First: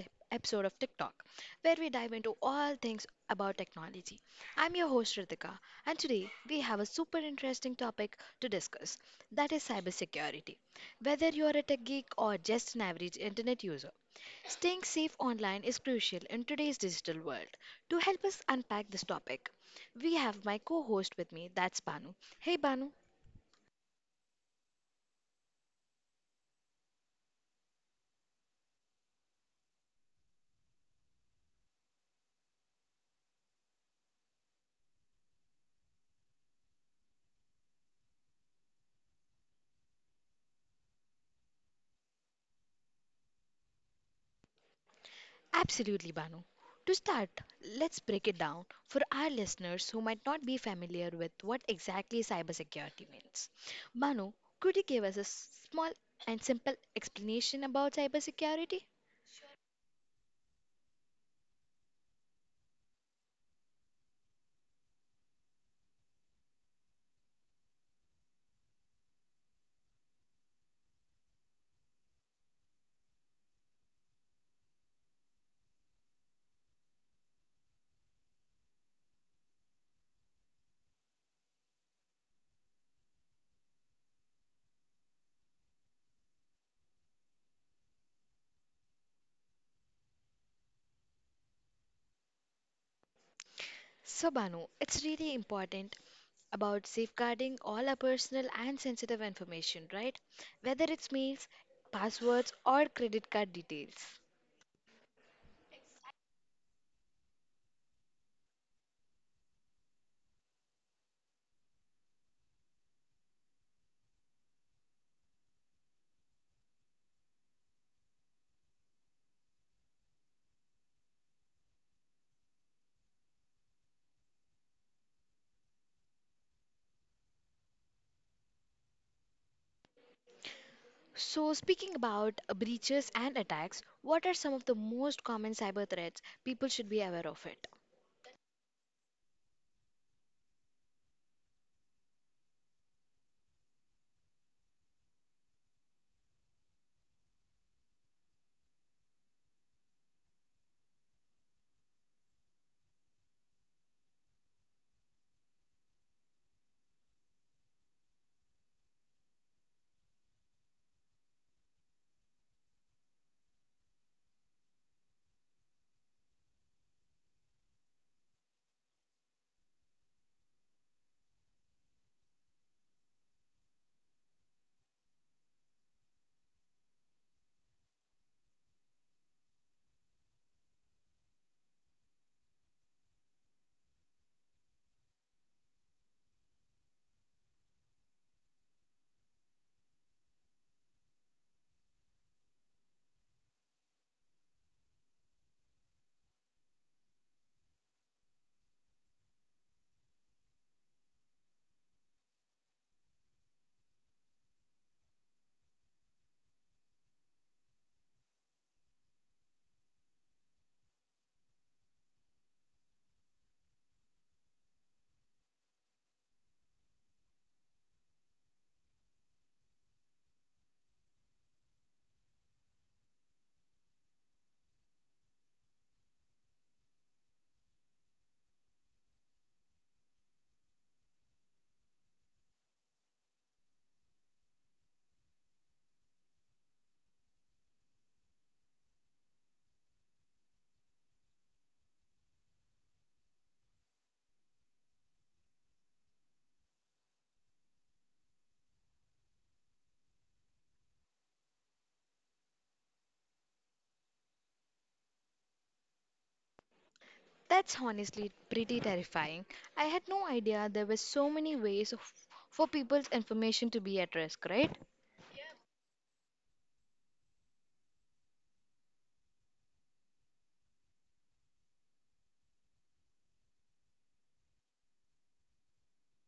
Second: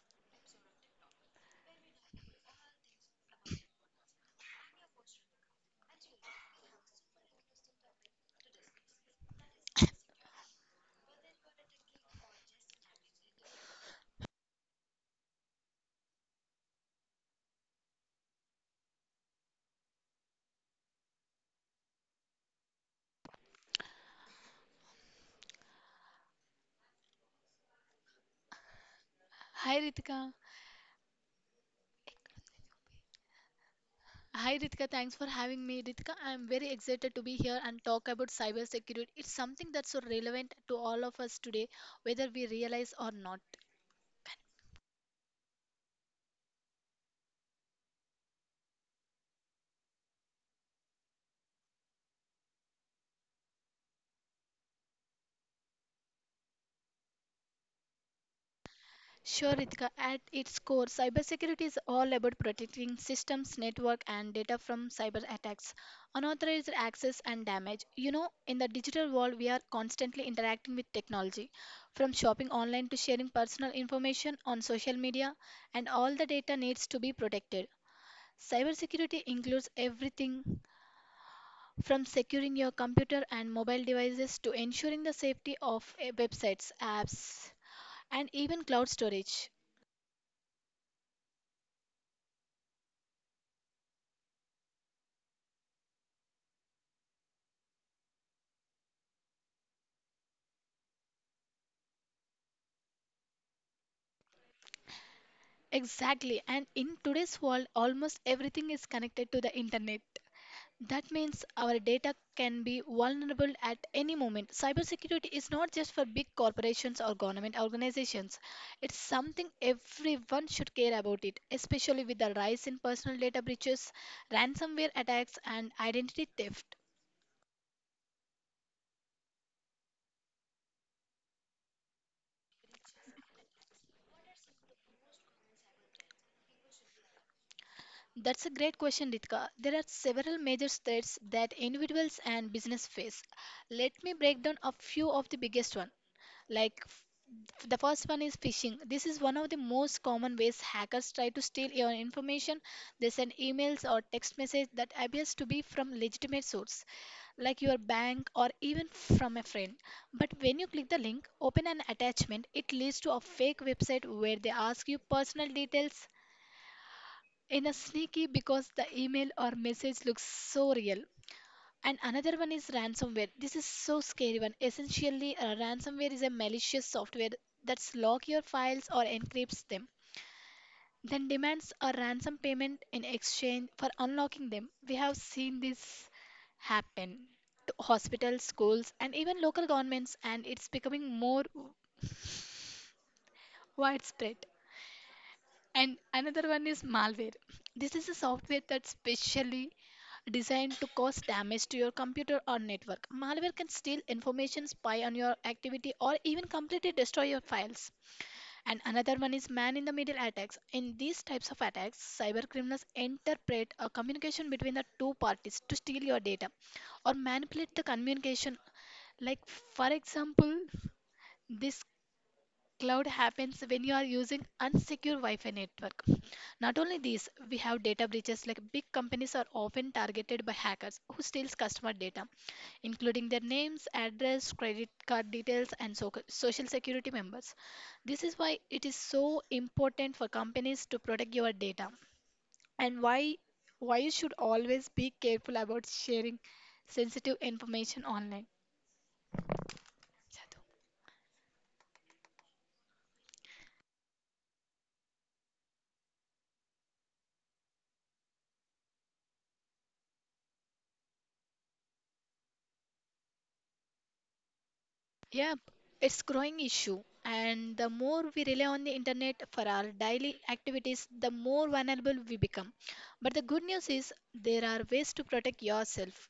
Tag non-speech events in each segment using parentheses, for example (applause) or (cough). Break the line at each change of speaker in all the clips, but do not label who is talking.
episode of TikTok, where we dive into all things about technology. I'm your host Ritika, and today we have a super interesting topic to discuss, that is cybersecurity. Whether you are a tech geek or just an average internet user, staying safe online is crucial in today's digital world. To help us unpack this topic, we have my co host with me, that's Banu. Hey Banu.
Hi Ritika. Hi Ritika, thanks for having me. Ritika, I'm very excited to be here and talk about cybersecurity. It's something that's so relevant to all of us today, whether we realize or not.
Absolutely, Banu. To start, let's break it down for our listeners who might not be familiar with what exactly cybersecurity means. Banu, could you give us a small and simple explanation about cybersecurity?
Sure, Ritika, at its core, cybersecurity is all about protecting systems, network, and data from cyber attacks, unauthorized access, and damage. You know, in the digital world, we are constantly interacting with technology, from shopping online to sharing personal information on social media, and all the data needs to be protected. Cybersecurity includes everything from securing your computer and mobile devices to ensuring the safety of websites, apps, and even cloud storage.
So, Banu, it's really important about safeguarding all our personal and sensitive information, right? Whether it's mails, passwords, or credit card details.
Exactly, and in today's world, almost everything is connected to the internet. That means our data can be vulnerable at any moment. Cybersecurity is not just for big corporations or government organizations. It's something everyone should care about it, especially with the rise in personal data breaches, ransomware attacks and identity theft.
So, speaking about breaches and attacks, what are some of the most common cyber threats people should be aware of it?
That's a great question, Ritka. There are several major threats that individuals and business face. Let me break down a few of the biggest one. The first one is phishing. This is one of the most common ways hackers try to steal your information. They send emails or text message that appears to be from legitimate source, like your bank or even from a friend. But when you click the link, open an attachment, it leads to a fake website where they ask you personal details in a sneaky because the email or message looks so real. And another one is ransomware. This is so scary one. Essentially, ransomware is a malicious software that locks your files or encrypts them, then demands a ransom payment in exchange for unlocking them. We have seen this happen to hospitals, schools, and even local governments, and it's becoming more widespread. And another one is malware. This is a software that's specially designed to cause damage to your computer or network. Malware can steal information, spy on your activity, or even completely destroy your files. And another one is man in the middle attacks. In these types of attacks, cyber criminals interpret a communication between the two parties to steal your data or manipulate the communication. Like, for example, this cloud happens when you are using unsecure Wi-Fi network. Not only this, we have data breaches like big companies are often targeted by hackers who steals customer data, including their names, address, credit card details, and so- social security members. This is why it is so important for companies to protect your data and why you should always be careful about sharing sensitive information online.
That's honestly pretty terrifying. I had no idea there were so many ways of, for people's information to be at risk, right?
Yeah, it's growing issue and the more we rely on the internet for our daily activities, the more vulnerable we become. But the good news is there are ways to protect yourself.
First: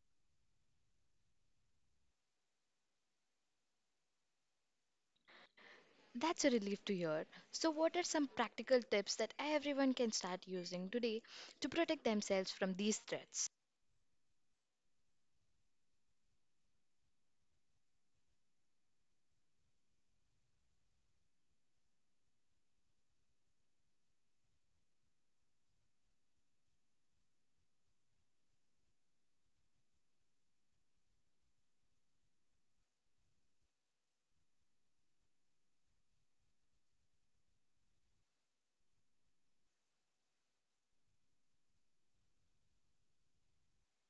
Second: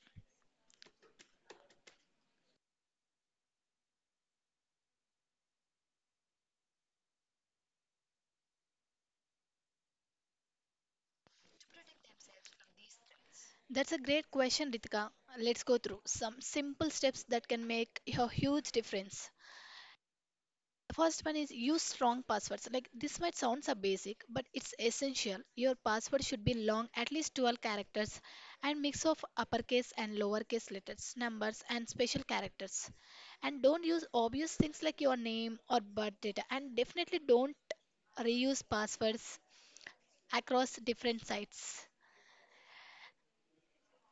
That's a relief to hear. So, what are some practical tips that everyone can start using today to protect themselves from these threats?
That's a great question, Ritika. Let's go through some simple steps that can make a huge difference. The first one is use strong passwords. Like this might sound a basic, but it's essential. Your password should be long, at least 12 characters, and mix of uppercase and lowercase letters, numbers, and special characters. And don't use obvious things like your name or birth data. And definitely don't reuse passwords across different sites.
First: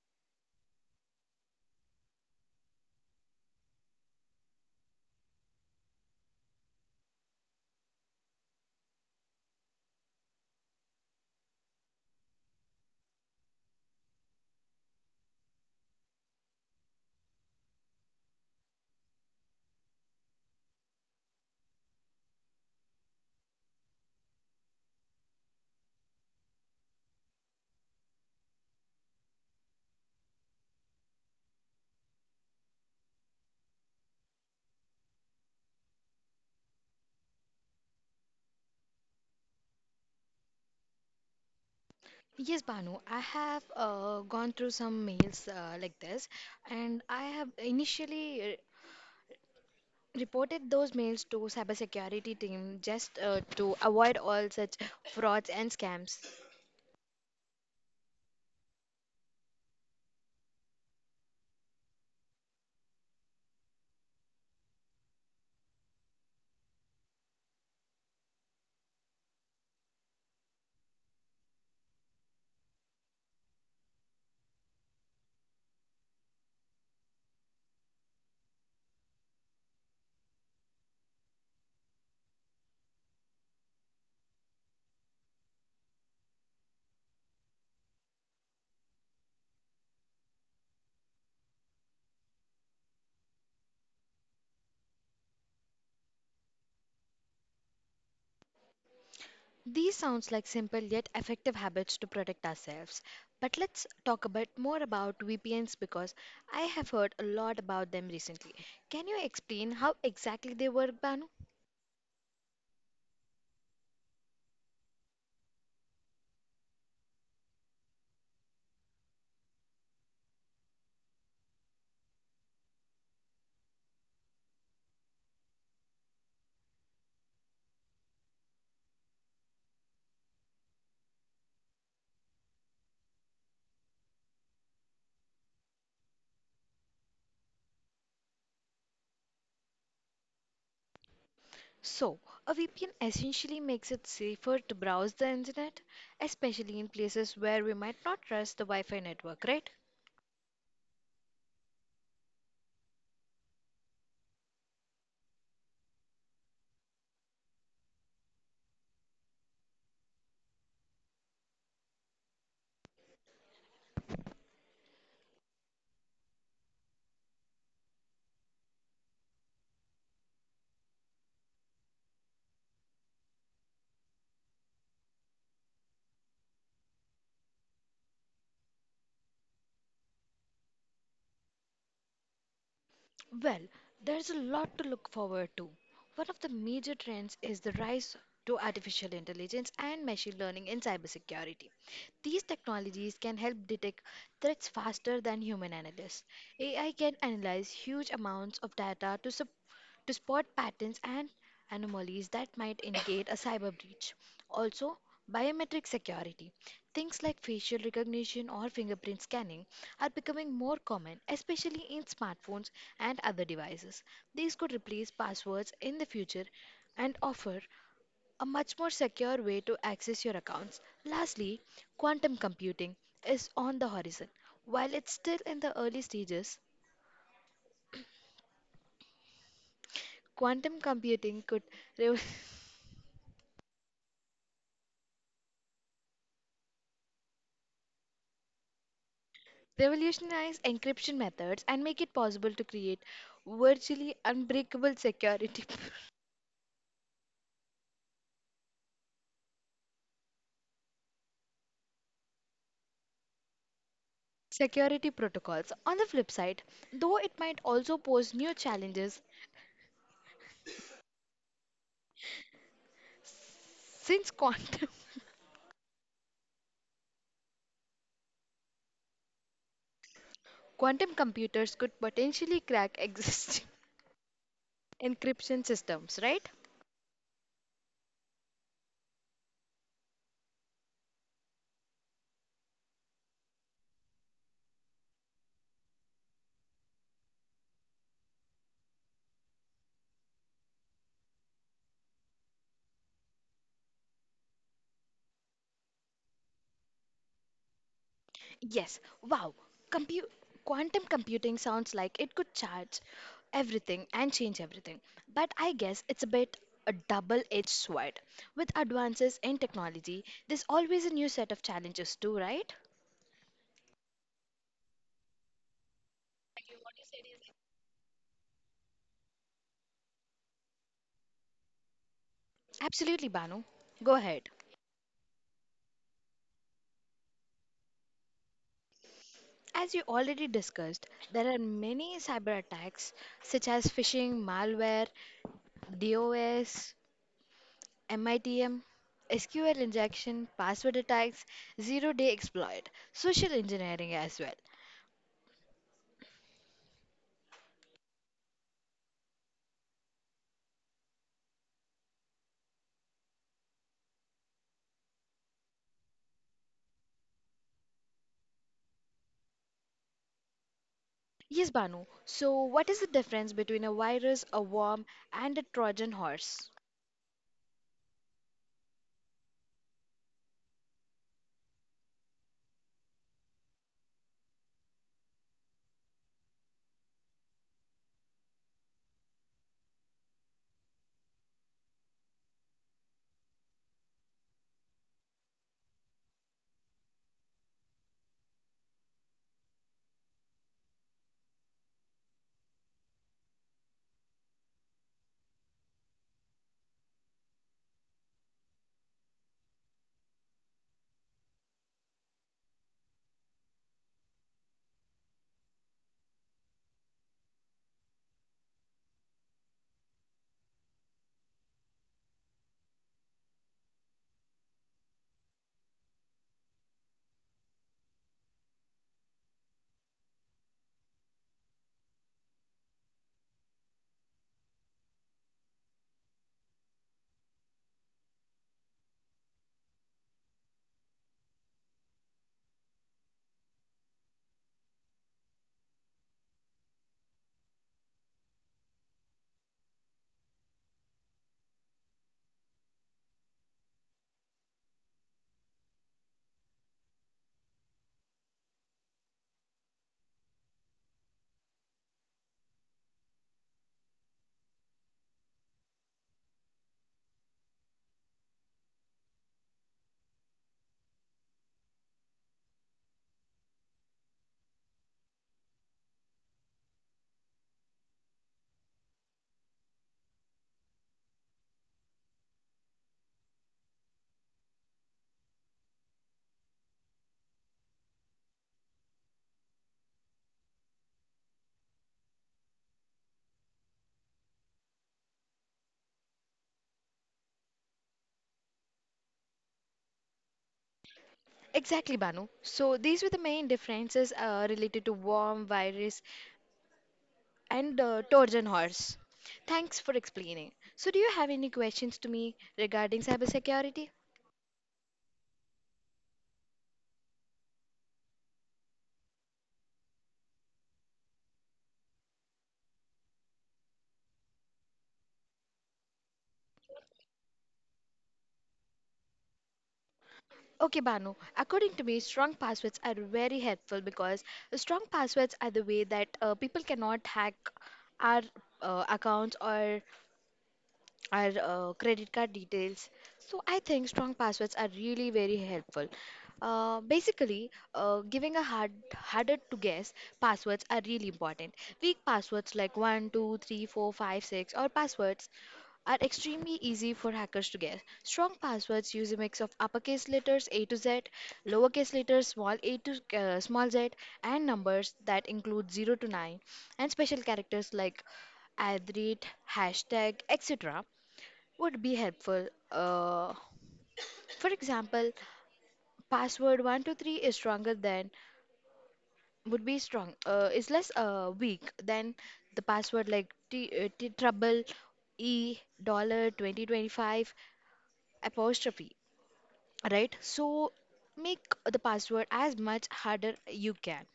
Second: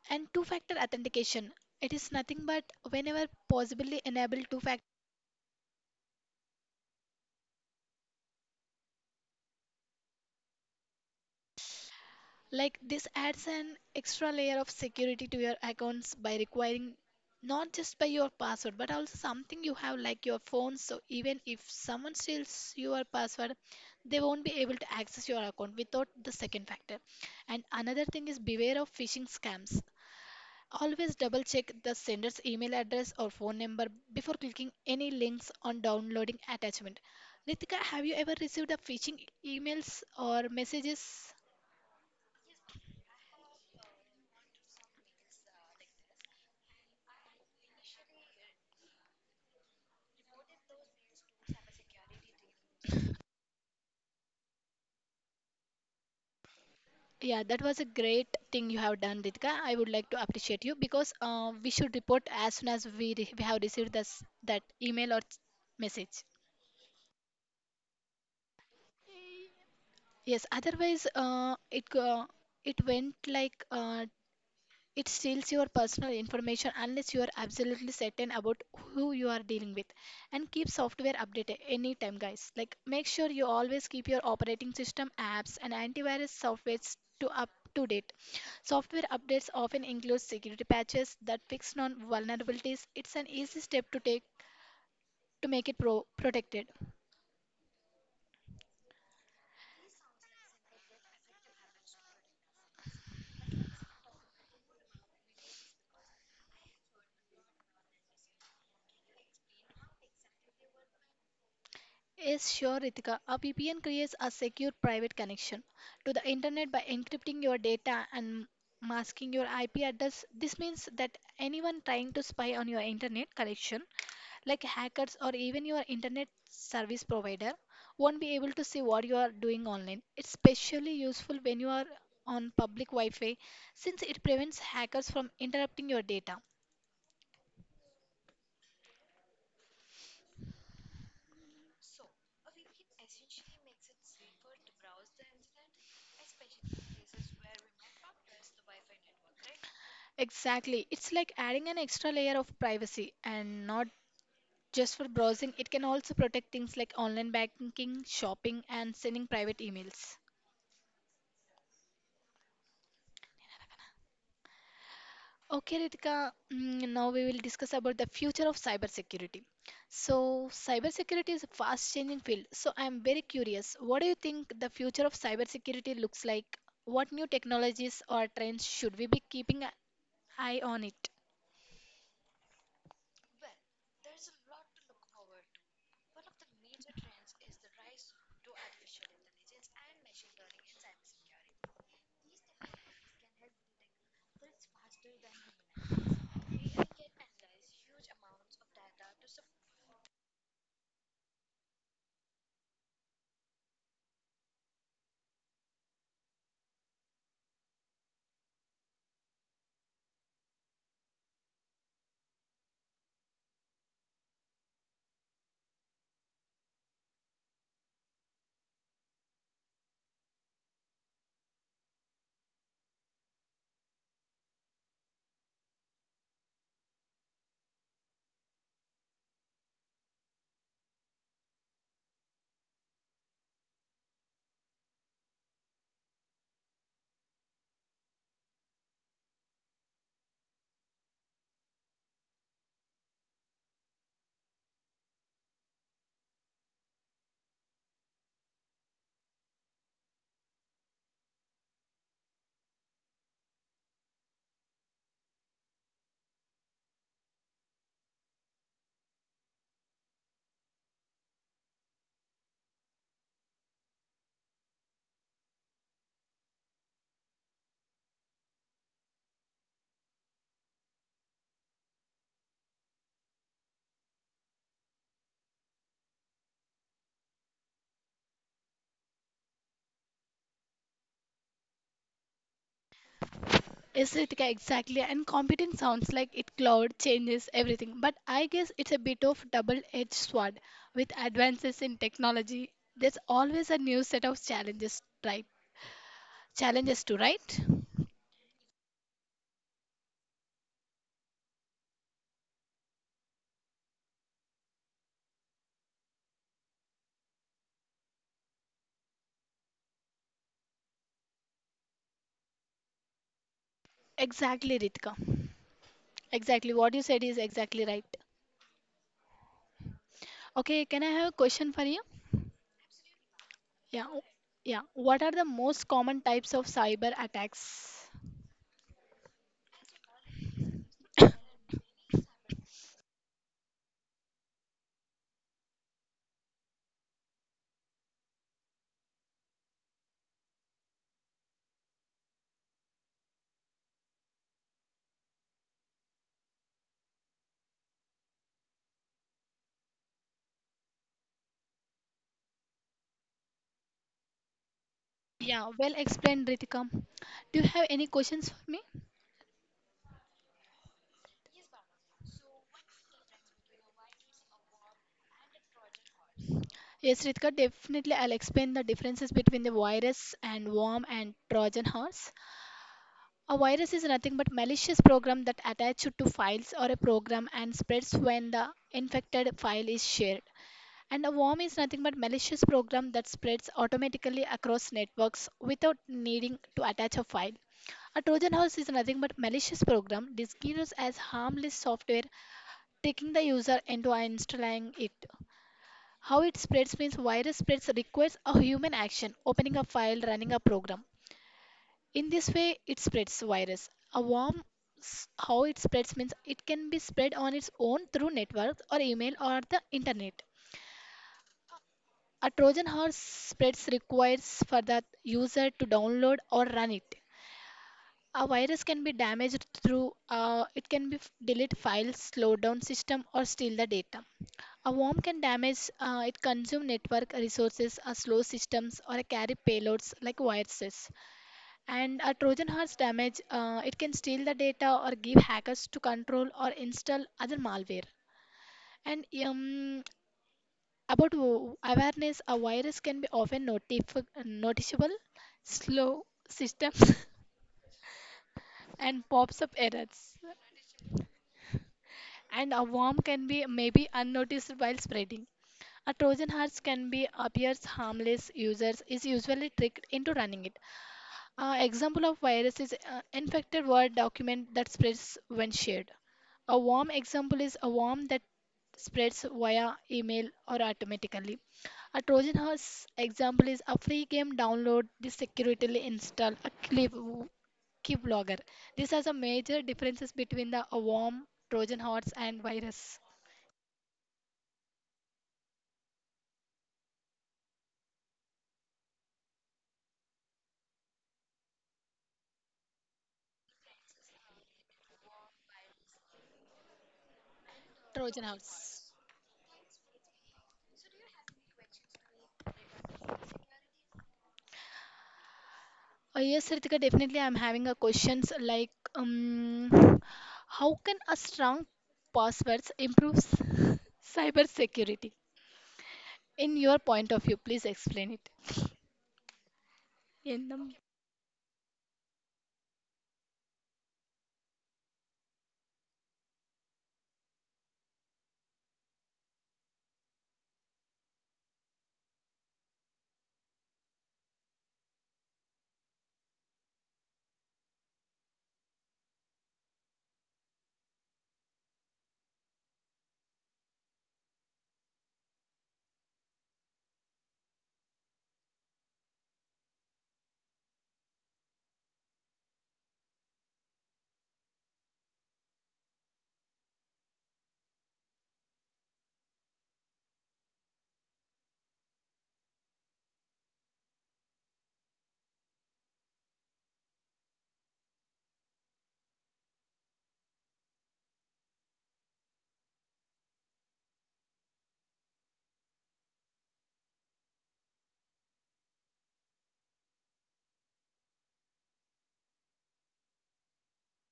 And two factor authentication. It is nothing but whenever possibly enable two factor. Like this adds an extra layer of security to your accounts by requiring not just by your password but also something you have like your phone. So even if someone steals your password, they won't be able to access your account without the second factor. And another thing is beware of phishing scams. Always double check the sender's email address or phone number before clicking any links on downloading attachment. Ritika, have you ever received a phishing emails or messages?
Yes, Banu, I have gone through some mails like this, and I have initially reported those mails to cybersecurity team just to avoid all such frauds and scams.
Yeah, that was a great thing you have done, Ritika. I would like to appreciate you because we should report as soon as we have received this, that email or message. Yes, otherwise it go- it went like it steals your personal information unless you are absolutely certain about who you are dealing with. And keep software updated anytime, guys. Like, make sure you always keep your operating system, apps, and antivirus softwares to up to date. Software updates often include security patches that fix known vulnerabilities. It's an easy step to take to make it protected.
These sounds like simple yet effective habits to protect ourselves. But let's talk about more about VPNs because I have heard a lot about them recently. Can you explain how exactly they work, Banu?
Yes, sure, Ritika. A VPN creates a secure private connection to the internet by encrypting your data and masking your IP address. This means that anyone trying to spy on your internet connection, like hackers or even your internet service provider, won't be able to see what you are doing online. It's especially useful when you are on public Wi Fi since it prevents hackers from interrupting your data.
So, a VPN essentially makes it safer to browse the internet, especially in places where we might not trust the Wi-Fi network, right?
Exactly. It's like adding an extra layer of privacy and not just for browsing. It can also protect things like online banking, shopping, and sending private emails. Okay, Ritika, now we will discuss about the future of cybersecurity. So, cybersecurity is a fast changing field. So, I am very curious what do you think the future of cybersecurity looks like? What new technologies or trends should we be keeping an eye on it?
Well, there's a lot to look forward to. One of the major trends is the rise to artificial intelligence and machine learning in cybersecurity. These technologies can help detect threats faster than human analysts. AI can analyze huge amounts of data to support to spot patterns and anomalies that might indicate a cyber breach. Also, biometric security. Things like facial recognition or fingerprint scanning are becoming more common, especially in smartphones and other devices. These could replace passwords in the future and offer a much more secure way to access your accounts. Lastly, quantum computing is on the horizon. While it's still in the early stages, quantum computing could (laughs) revolutionize revolutionize encryption methods and make it possible to create virtually unbreakable security (laughs) security protocols. On the flip side, though, it might also pose new challenges, since quantum (laughs) quantum computers could potentially crack existing (laughs) encryption systems, right?
Exactly. And competing sounds like it cloud changes everything, but I guess it's a bit of double-edged sword. With advances in technology, there's always a new set of challenges, right? Challenges to right?
Yes, wow. Compu- Quantum computing sounds like it could charge everything and change everything. But I guess it's a bit a double edged sword. With advances in technology, there's always a new set of challenges, too, right?
Exactly, Ritika. Exactly, what you said is exactly right. Okay, can I have a question for you?
Absolutely, Banu.
Yeah,
Go
o-
ahead.
yeah. What are the most common types of cyber attacks?
As you already discussed, there are many cyber attacks such as phishing, malware, DOS, MITM, SQL injection, password attacks, zero day exploit, social engineering as well.
Yeah, well explained, Ritika. Do you have any questions for me?
Yes, Banu. So, what is the difference between a virus, a worm, and a Trojan horse?
Yes, Ritika, definitely I'll explain the differences between the virus and worm and Trojan horse. A virus is nothing but malicious program that attaches to files or a program and spreads when the infected file is shared. And a worm is nothing but malicious program that spreads automatically across networks without needing to attach a file. A Trojan horse is nothing but malicious program disguised as harmless software, tricking the user into installing it. How it spreads means virus spreads requires a human action, opening a file, running a program. In this way, it spreads virus. A worm, how it spreads means it can be spread on its own through networks or email or the internet. A Trojan horse spreads requires for the user to download or run it. A virus can be damaged through it can be delete files, slow down system, or steal the data. A worm can damage it consume network resources, slow systems, or carry payloads like viruses. And a Trojan horse damage it can steal the data or give hackers to control or install other malware. And about awareness, a virus can be often noticeable, slow systems, (laughs) and pops up errors. And a worm can be maybe unnoticed while spreading. A Trojan horse can be appears harmless. Users is usually tricked into running it. A example of virus is infected Word document that spreads when shared. A worm example is a worm that spreads via email or automatically. A Trojan horse example is a free game download, this securely install a clip keylogger. These are the major differences between the a worm, Trojan horse, and virus.
Exactly, Banu. So, these were the main differences related to worm, virus, and
Trojan
Trojan horse.
horse.
Thanks for explaining. So, do you have any questions to me regarding cybersecurity?
Yes, Ritika, definitely. I'm having a questions like, how can a strong passwords improve cyber security? In your point of view, please explain it. In the
Okay, Banu. According to me, strong passwords are very helpful because strong passwords are the way that people cannot hack our accounts or our credit card details. So I think strong passwords are really very helpful. Basically, giving a harder to guess passwords are really important. Weak passwords like one, 2, 3, 4, 5, 6 or passwords are extremely easy for hackers to guess. Strong passwords use a mix of uppercase letters A to Z, lowercase letters small a to small z, and numbers that include 0 to 9, and special characters like adrit, hashtag, etc. would be helpful. For example, password 123 is stronger than would be strong is less weak than the password like t trouble e dollar 2025 apostrophe, right? So make the password as much harder you can.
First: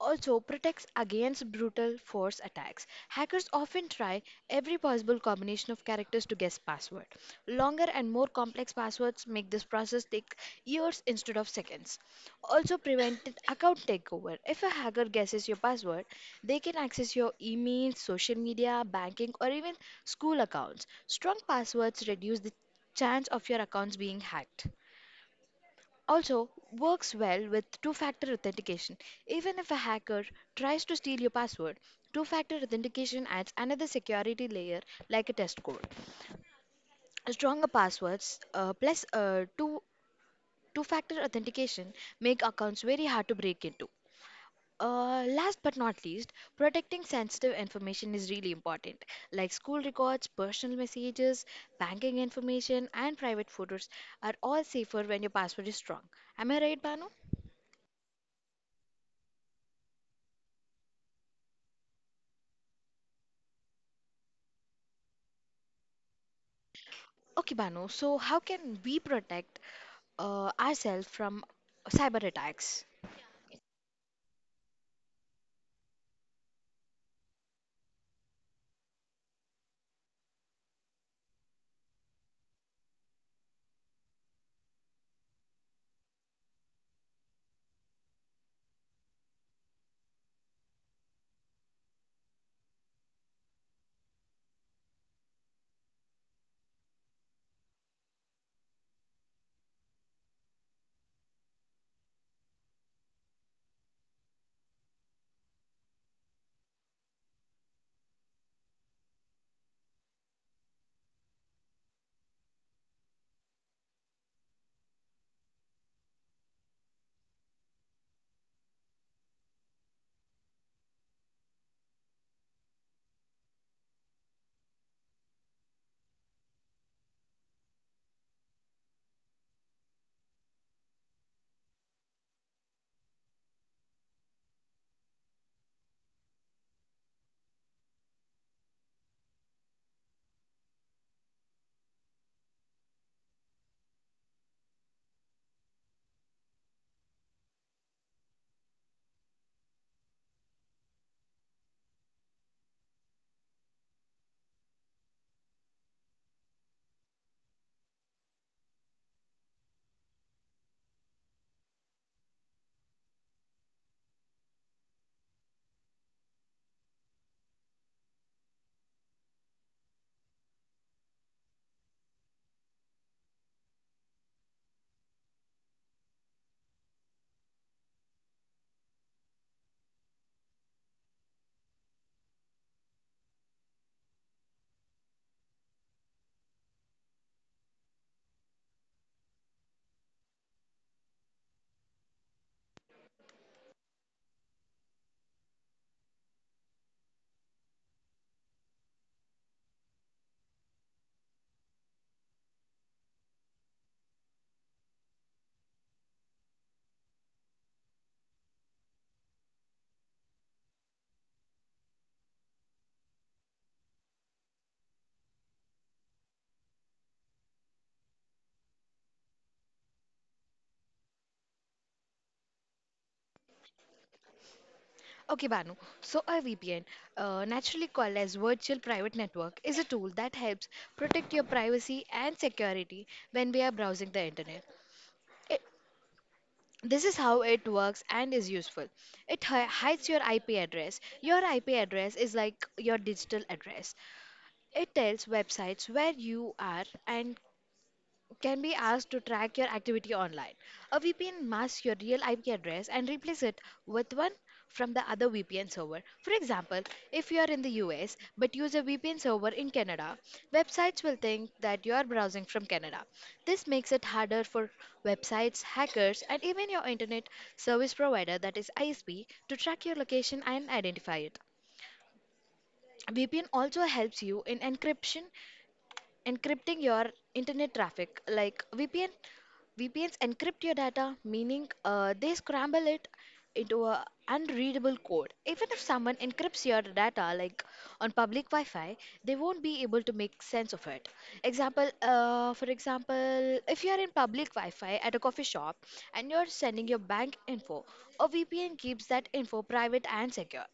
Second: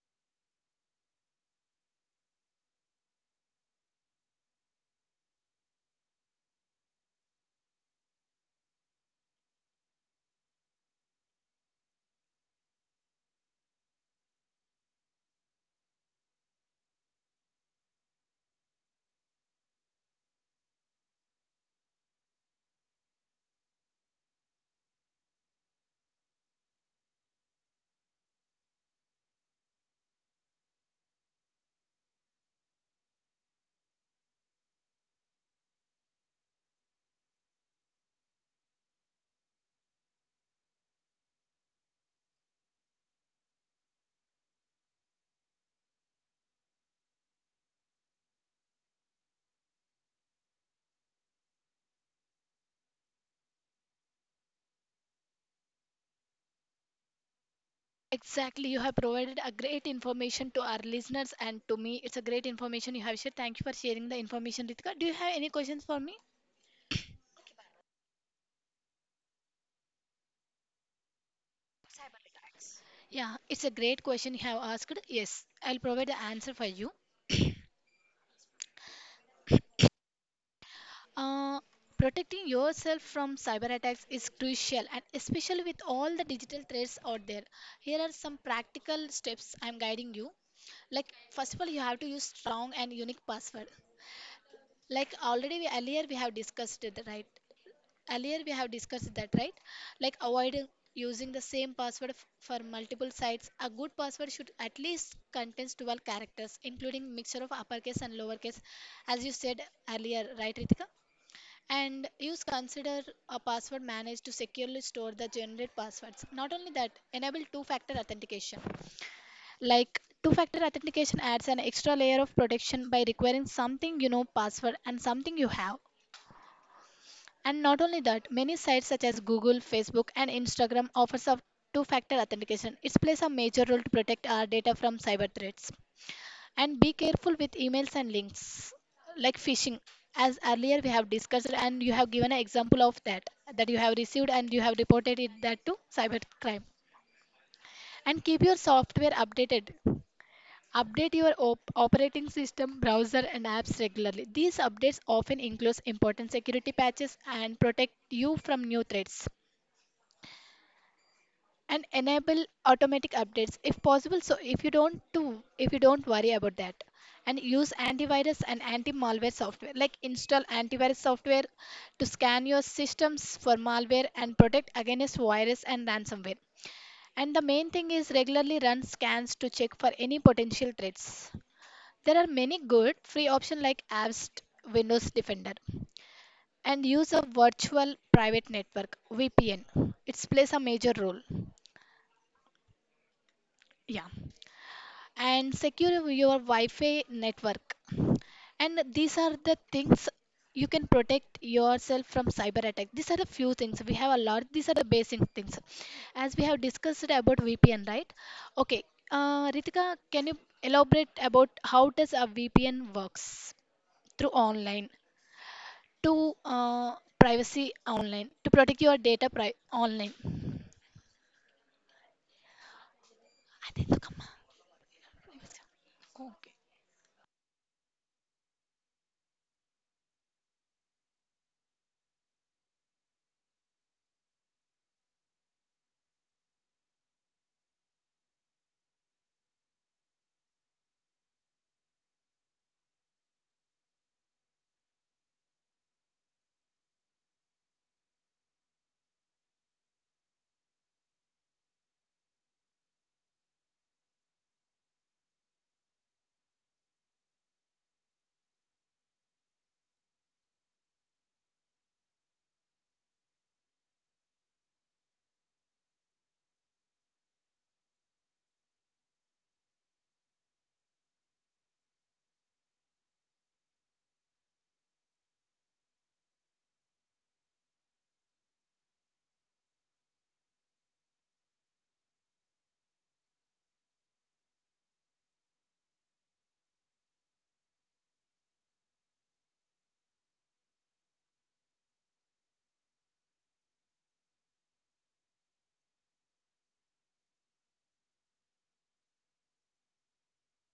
Also protects against brutal force attacks. Hackers often try every possible combination of characters to guess password. Longer and more complex passwords make this process take years instead of seconds. Also prevented account takeover. If a hacker guesses your password, they can access your emails, social media, banking or even school accounts. Strong passwords reduce the chance of your accounts being hacked. Also, works well with two-factor authentication. Even if a hacker tries to steal your password, two-factor authentication adds another security layer like a test code. Stronger passwords plus two-factor authentication make accounts very hard to break into. Last but not least, protecting sensitive information is really important, like school records, personal messages, banking information, and private photos are all safer when your password is strong. Am I right, Banu?
Exactly, you have provided a great information to our listeners and to me. It's a great information you have shared. Thank you for sharing the information, Ritika. Do you have any questions for me?
Okay, Banu, so how can we protect ourselves from cyber attacks?
Yeah, it's a great question you have asked. Yes, I'll provide the answer for you. Uh, protecting yourself from cyber attacks is crucial, and especially with all the digital threats out there. Here are some practical steps I'm guiding you. Like, first of all, you have to use strong and unique password. Like earlier we have discussed it, right? Earlier we have discussed that, right? Like avoid using the same password for multiple sites. A good password should at least contains 12 characters, including mixture of uppercase and lowercase, as you said earlier, right, Ritika? And use consider a password manage to securely store the generated passwords. Not only that, enable two factor authentication. Like two factor authentication adds an extra layer of protection by requiring something you know password and something you have. And not only that, many sites such as Google, Facebook and Instagram offers a two factor authentication. It plays a major role to protect our data from cyber threats. And be careful with emails and links like phishing. As earlier we have discussed, and you have given an example of that that you have received and you have reported it that to cybercrime. And keep your software updated. Update your operating system, browser, and apps regularly. These updates often include important security patches and protect you from new threats. And enable automatic updates if possible, so if you don't worry about that. And use antivirus and anti-malware software, like install antivirus software to scan your systems for malware and protect against virus and ransomware. And the main thing is regularly run scans to check for any potential threats. There are many good free options like Avast, Windows Defender. And use a virtual private network, VPN. It plays a major role. Yeah. And secure your Wi-Fi network. And these are the things you can protect yourself from cyber attack. These are the few things. We have a lot. These are the basic things, as we have discussed about VPN, right? Okay, Ritika, can you elaborate about how does a VPN works through online to privacy online to protect your data online? అదేందుకమ్మా?
Okay,
Privacy.
Banu, so a
Okay.
VPN, naturally called as Virtual Private Network, is a tool that helps protect your privacy and security when we are browsing the internet. It, this is how it works and is useful. It hides your IP address. Your IP address is like your digital address. It tells websites where you are and can be asked to track your activity online. A VPN masks your real IP address and replaces it with one from the other VPN server. For example, if you are in the US but use a VPN server in Canada, websites will think that you are browsing from Canada. This makes it harder for websites, hackers, and even your internet service provider, that is ISP, to track your location and identify it. VPN also helps you in encryption, encrypting your internet traffic. Like VPNs encrypt your data, meaning they scramble it into a unreadable code. Even if someone encrypts your data, like on public Wi-Fi, they won't be able to make sense of it. For example, if you are in public Wi-Fi at a coffee shop and you're sending your bank info, a VPN keeps that info private and secure.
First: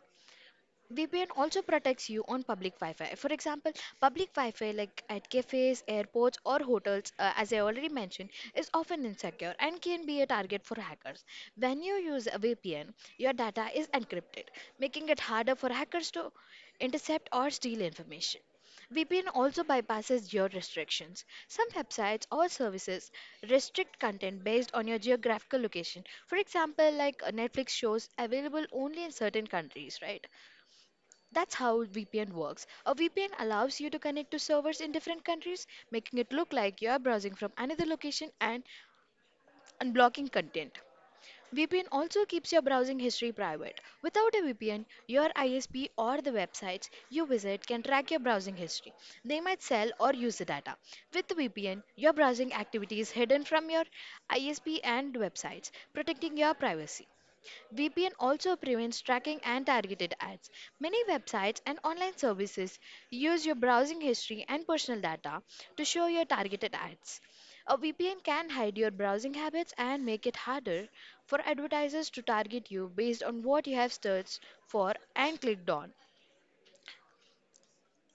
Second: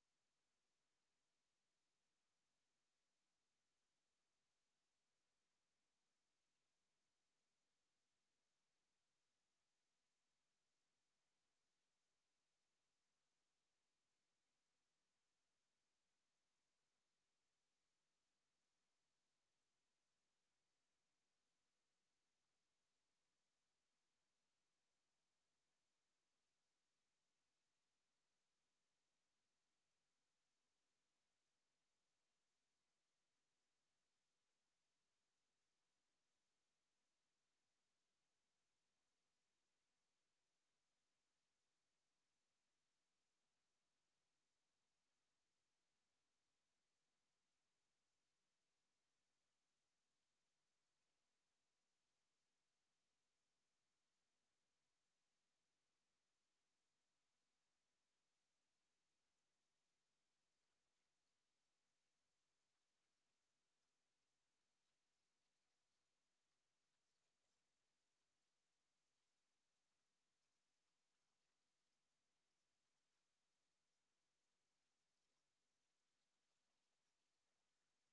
VPN also protects you on public Wi-Fi. For example, public Wi-Fi like at cafes, airports, or hotels, as I already mentioned, is often insecure and can be a target for hackers. When you use a VPN, your data is encrypted, making it harder for hackers to intercept or steal information. VPN also bypasses geo restrictions. Some websites or services restrict content based on your geographical location. For example, like Netflix shows available only in certain countries, right? That's how VPN works. A VPN allows you to connect to servers in different countries, making it look like you are browsing from another location and unblocking content. VPN also keeps your browsing history private. Without a VPN, your ISP or the websites you visit can track your browsing history. They might sell or use the data. With the VPN, your browsing activity is hidden from your ISP and websites, protecting your privacy. VPN also prevents tracking and targeted ads. Many websites and online services use your browsing history and personal data to show your targeted ads. A VPN can hide your browsing habits and make it harder for advertisers to target you based on what you have searched for and clicked on.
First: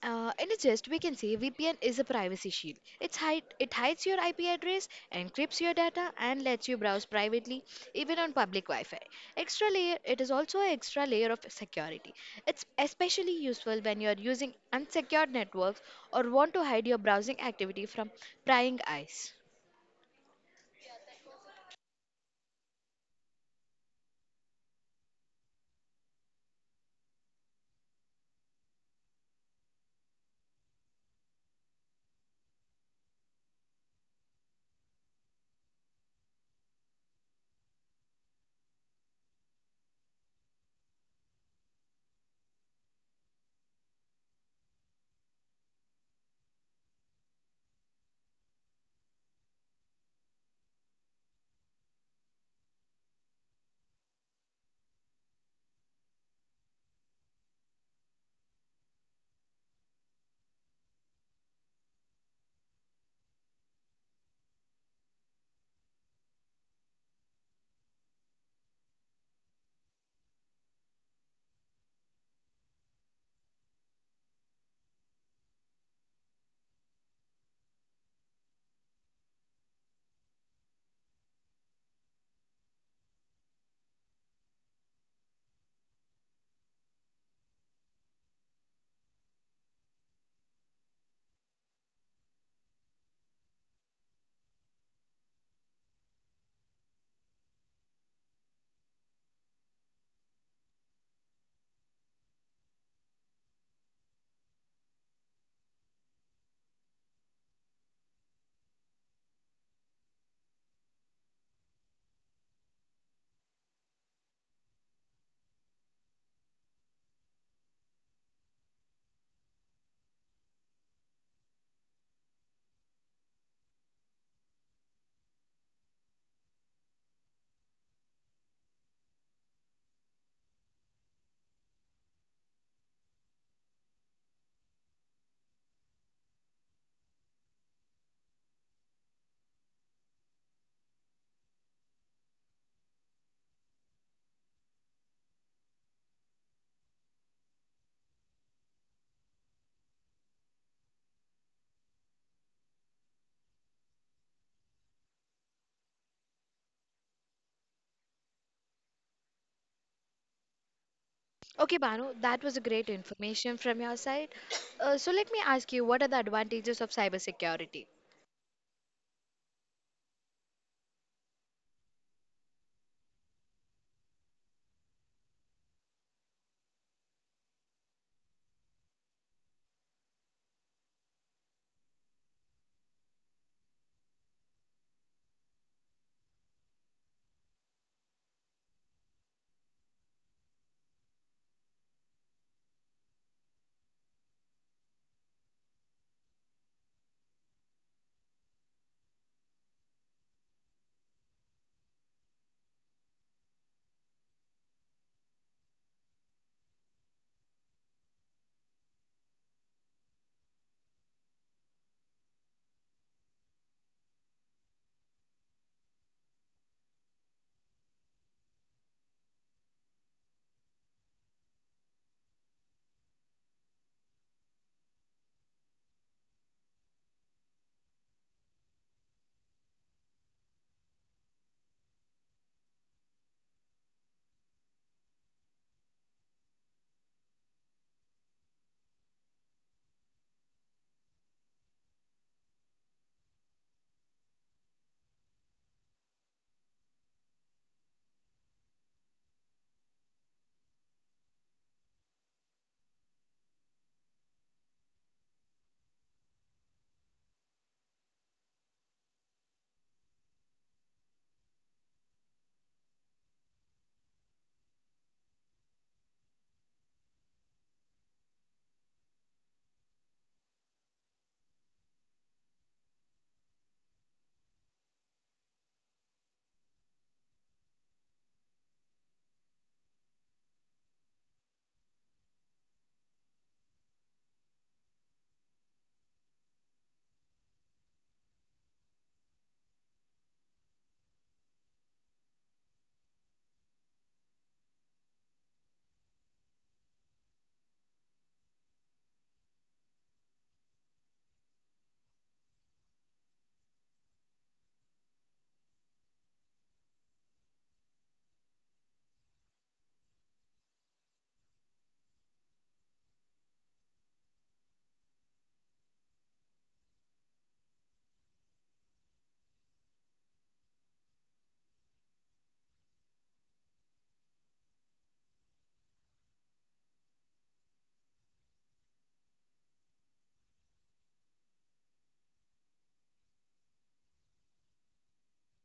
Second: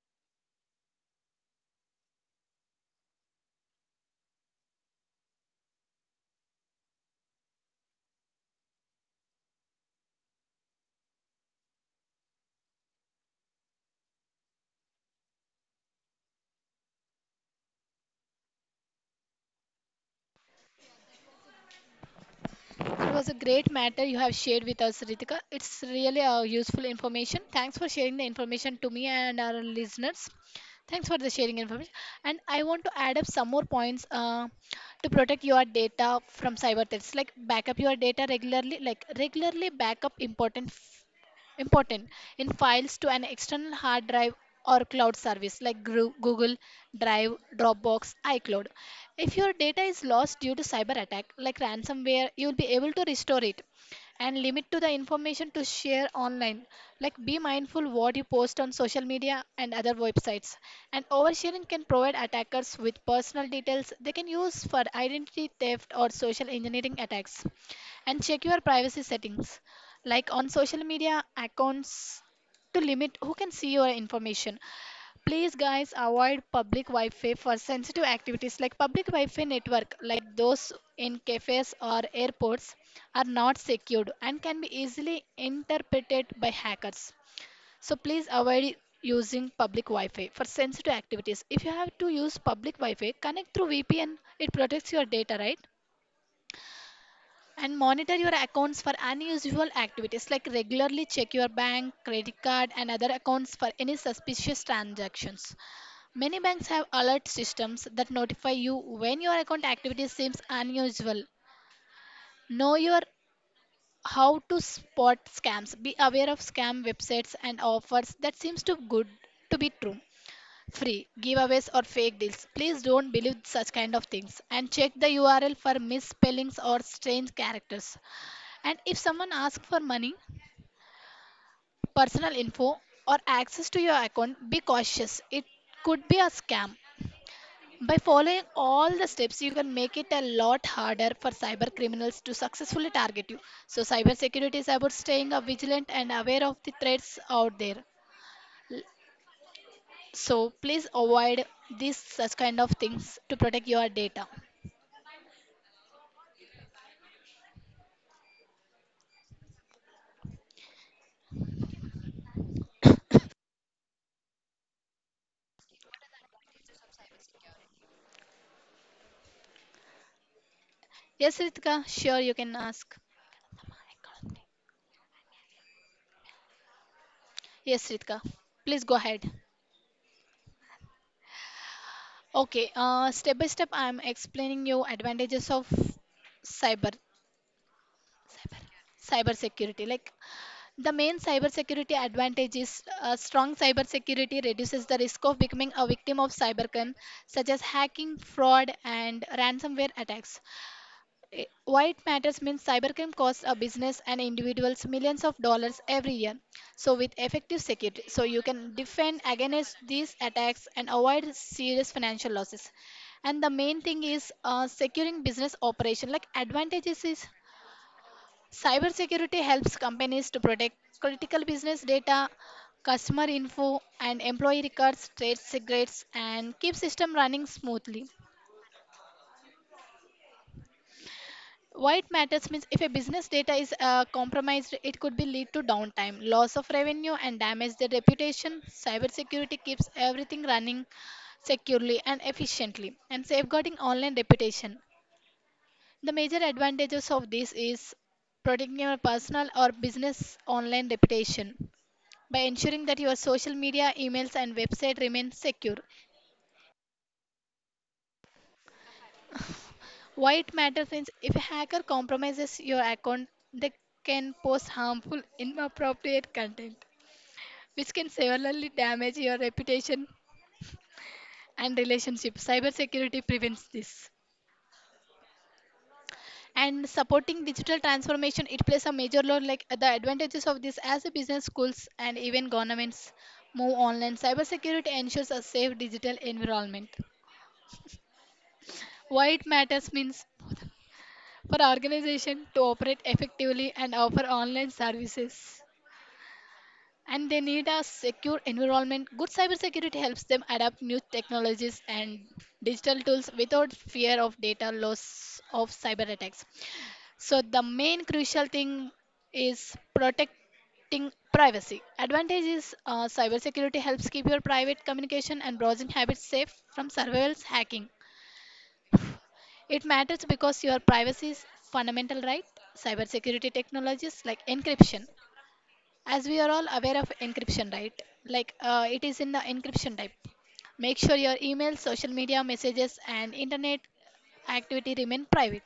In a gist, we can say VPN is a privacy shield. It hides your IP address, encrypts your data, and lets you browse privately, even on public Wi-Fi. Extra layer, it is also an extra layer of security. It's especially useful when you are using unsecured networks or want to hide your browsing activity from prying eyes.
It was a great matter you have shared with us, Ritika. It's really useful information. Thanks for sharing the information to me and our listeners. Thanks for the sharing information. And I want to add up some more points to protect your data from cyber threats. Like backup your data regularly. Like regularly backup important important in files to an external hard drive or cloud service like google drive, dropbox, icloud. If your data is lost due to cyber attack like ransomware, you'll be able to restore it. And limit to the information to share online, like be mindful what you post on social media and other websites. And oversharing can provide attackers with personal details they can use for identity theft or social engineering attacks. And check your privacy settings, like on social media accounts, to limit who can see your information. Please, guys, avoid public Wi Fi for sensitive activities. Like public Wi Fi network, like those in cafes or airports, are not secured and can be easily interpreted by hackers. So, please avoid using public Wi Fi for sensitive activities. If you have to use public Wi Fi, connect through VPN, it protects your data, right? And monitor your accounts for unusual activities, like regularly check your bank, credit card, and other accounts for any suspicious transactions. Many banks have alert systems that notify you when your account activity seems unusual. Know your how to spot scams. Be aware of scam websites and offers that seems too good to be true. Free giveaways or fake deals, please don't believe such kind of things. And check the url for misspellings or strange characters. And if someone asks for money, personal info, or access to your account, be cautious. It could be a scam. By following all the steps, you can make it a lot harder for cyber criminals to successfully target you. So, cybersecurity is about staying vigilant and aware of the threats out there. L- So, please avoid these such kind of things to protect your data.
Okay, Banu, that was a great information from your side. So let me ask you, what are the advantages of cybersecurity?
Yes, Ritika, sure you can ask. Yes, Ritika, please go ahead. Okay, step by step, I'm explaining you advantages of cyber, cyber, cyber security. Like the main cyber security advantage is strong cyber security reduces the risk of becoming a victim of cybercrime, such as hacking, fraud, and ransomware attacks. Eh, why it matters means cybercrime costs a business and individuals millions of dollars every year. So with effective security, so you can defend against these attacks and avoid serious financial losses. And the main thing is securing business operation. Like advantages is cybersecurity helps companies to protect critical business data, customer info, and employee records, trade secrets, and keep system running smoothly. Why it matters means if a business data is compromised, it could be lead to downtime, loss of revenue, and damage their reputation. Cybersecurity keeps everything running securely and efficiently, and safeguarding online reputation. The major advantages of this is protecting your personal or business online reputation by ensuring that your social media, emails, and website remain secure. Why it matters is if a hacker compromises your account, they can post harmful, inappropriate content, which can severely damage your reputation and relationship. Cybersecurity prevents this. And supporting digital transformation, it plays a major role. Like the advantages of this, as a business, schools, and even governments move online, cybersecurity ensures a safe digital environment. Why it matters means for organization to operate effectively and offer online services, and they need a secure environment. Good cybersecurity helps them adapt new technologies and digital tools without fear of data loss of cyber attacks. So the main crucial thing is protecting privacy. Advantage is cybersecurity helps keep your private communication and browsing habits safe from surveillance hacking. It matters because your privacy is fundamental right. Cybersecurity technologies like encryption, as we are all aware of encryption, right, like it is in the encryption type, make sure your email, social media messages, and internet activity remain private.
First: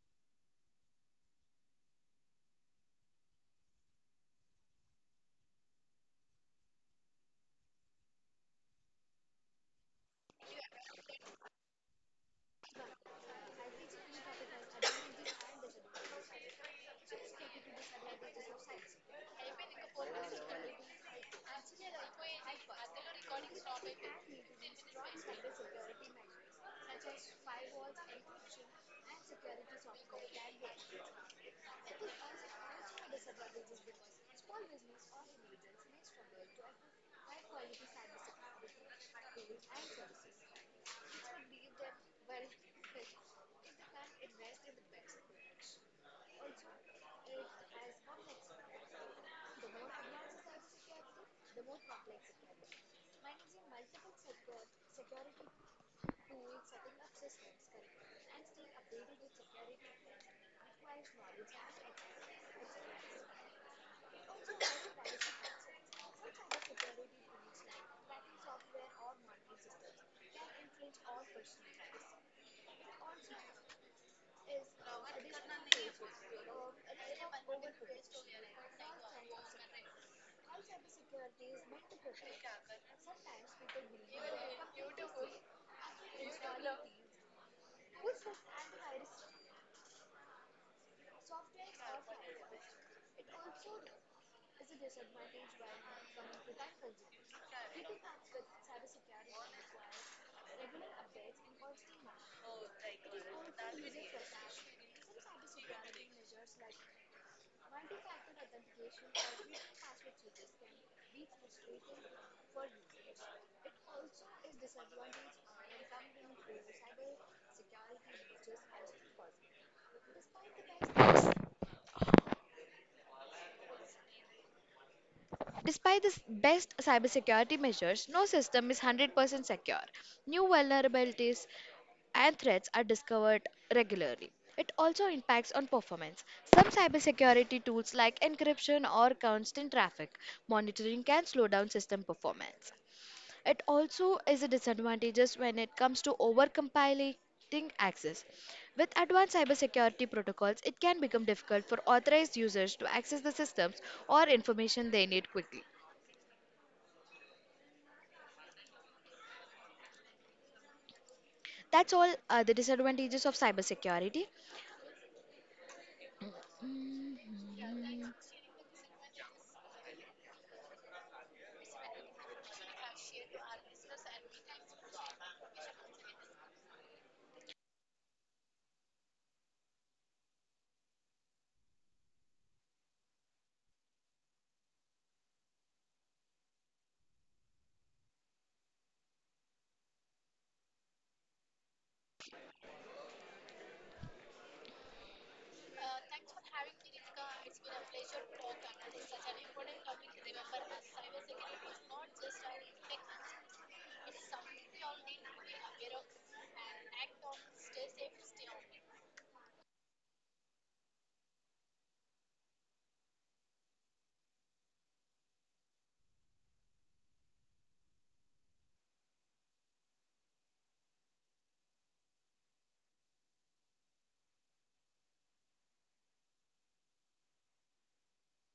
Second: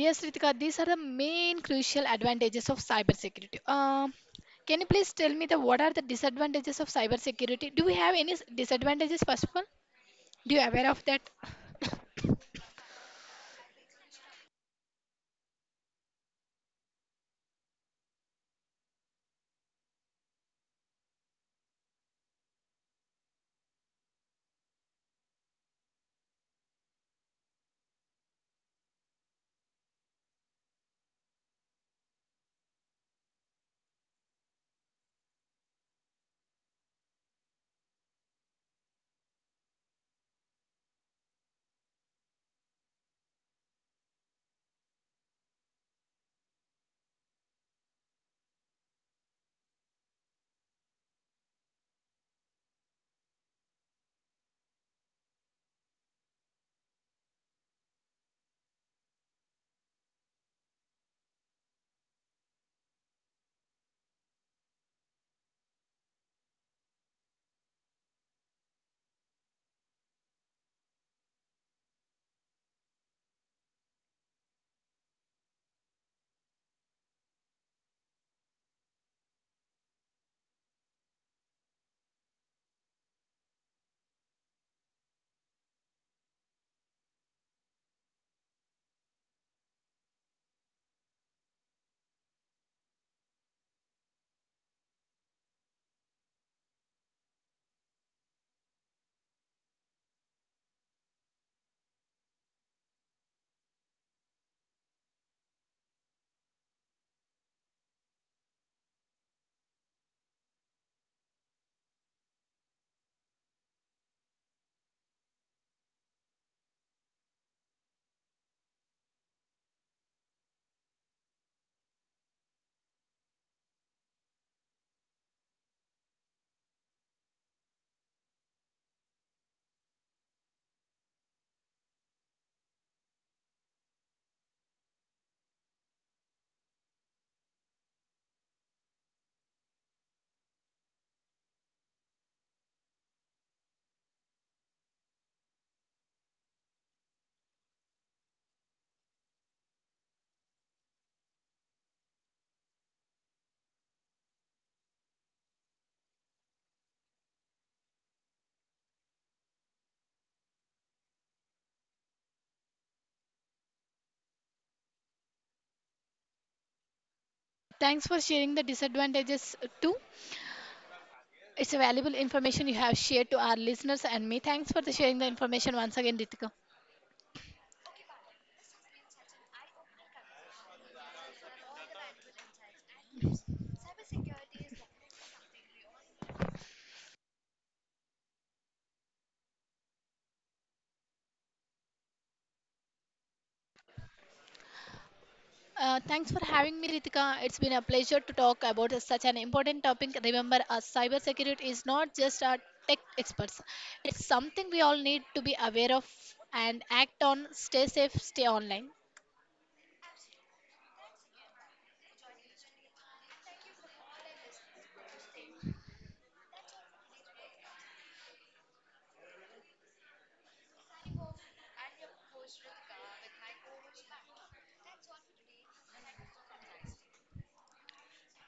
Yes, Ritika, these are the main crucial advantages of cybersecurity. Can you please tell me the what are the disadvantages of cybersecurity? Do we have any disadvantages? First of all, do you aware of that? (coughs)
Despite the best cybersecurity measures, no system is 100% secure. New vulnerabilities and threats are discovered regularly. It also impacts on performance. Some cybersecurity tools like encryption or constant traffic monitoring can slow down system performance. It also is a disadvantage when it comes to overcompiling access. With advanced cybersecurity protocols, it can become difficult for authorized users to access the systems or information they need quickly. That's all the disadvantages of cybersecurity.
Thanks for sharing the disadvantages too. It's a valuable information you have shared to our listeners and me. Thanks for the sharing the information once again, Ritika. Thanks for having me, Ritika. It's been a pleasure to talk about such an important topic. Remember, cybersecurity is not just a tech experts. It's something we all need to be aware of and act on. Stay safe, stay online.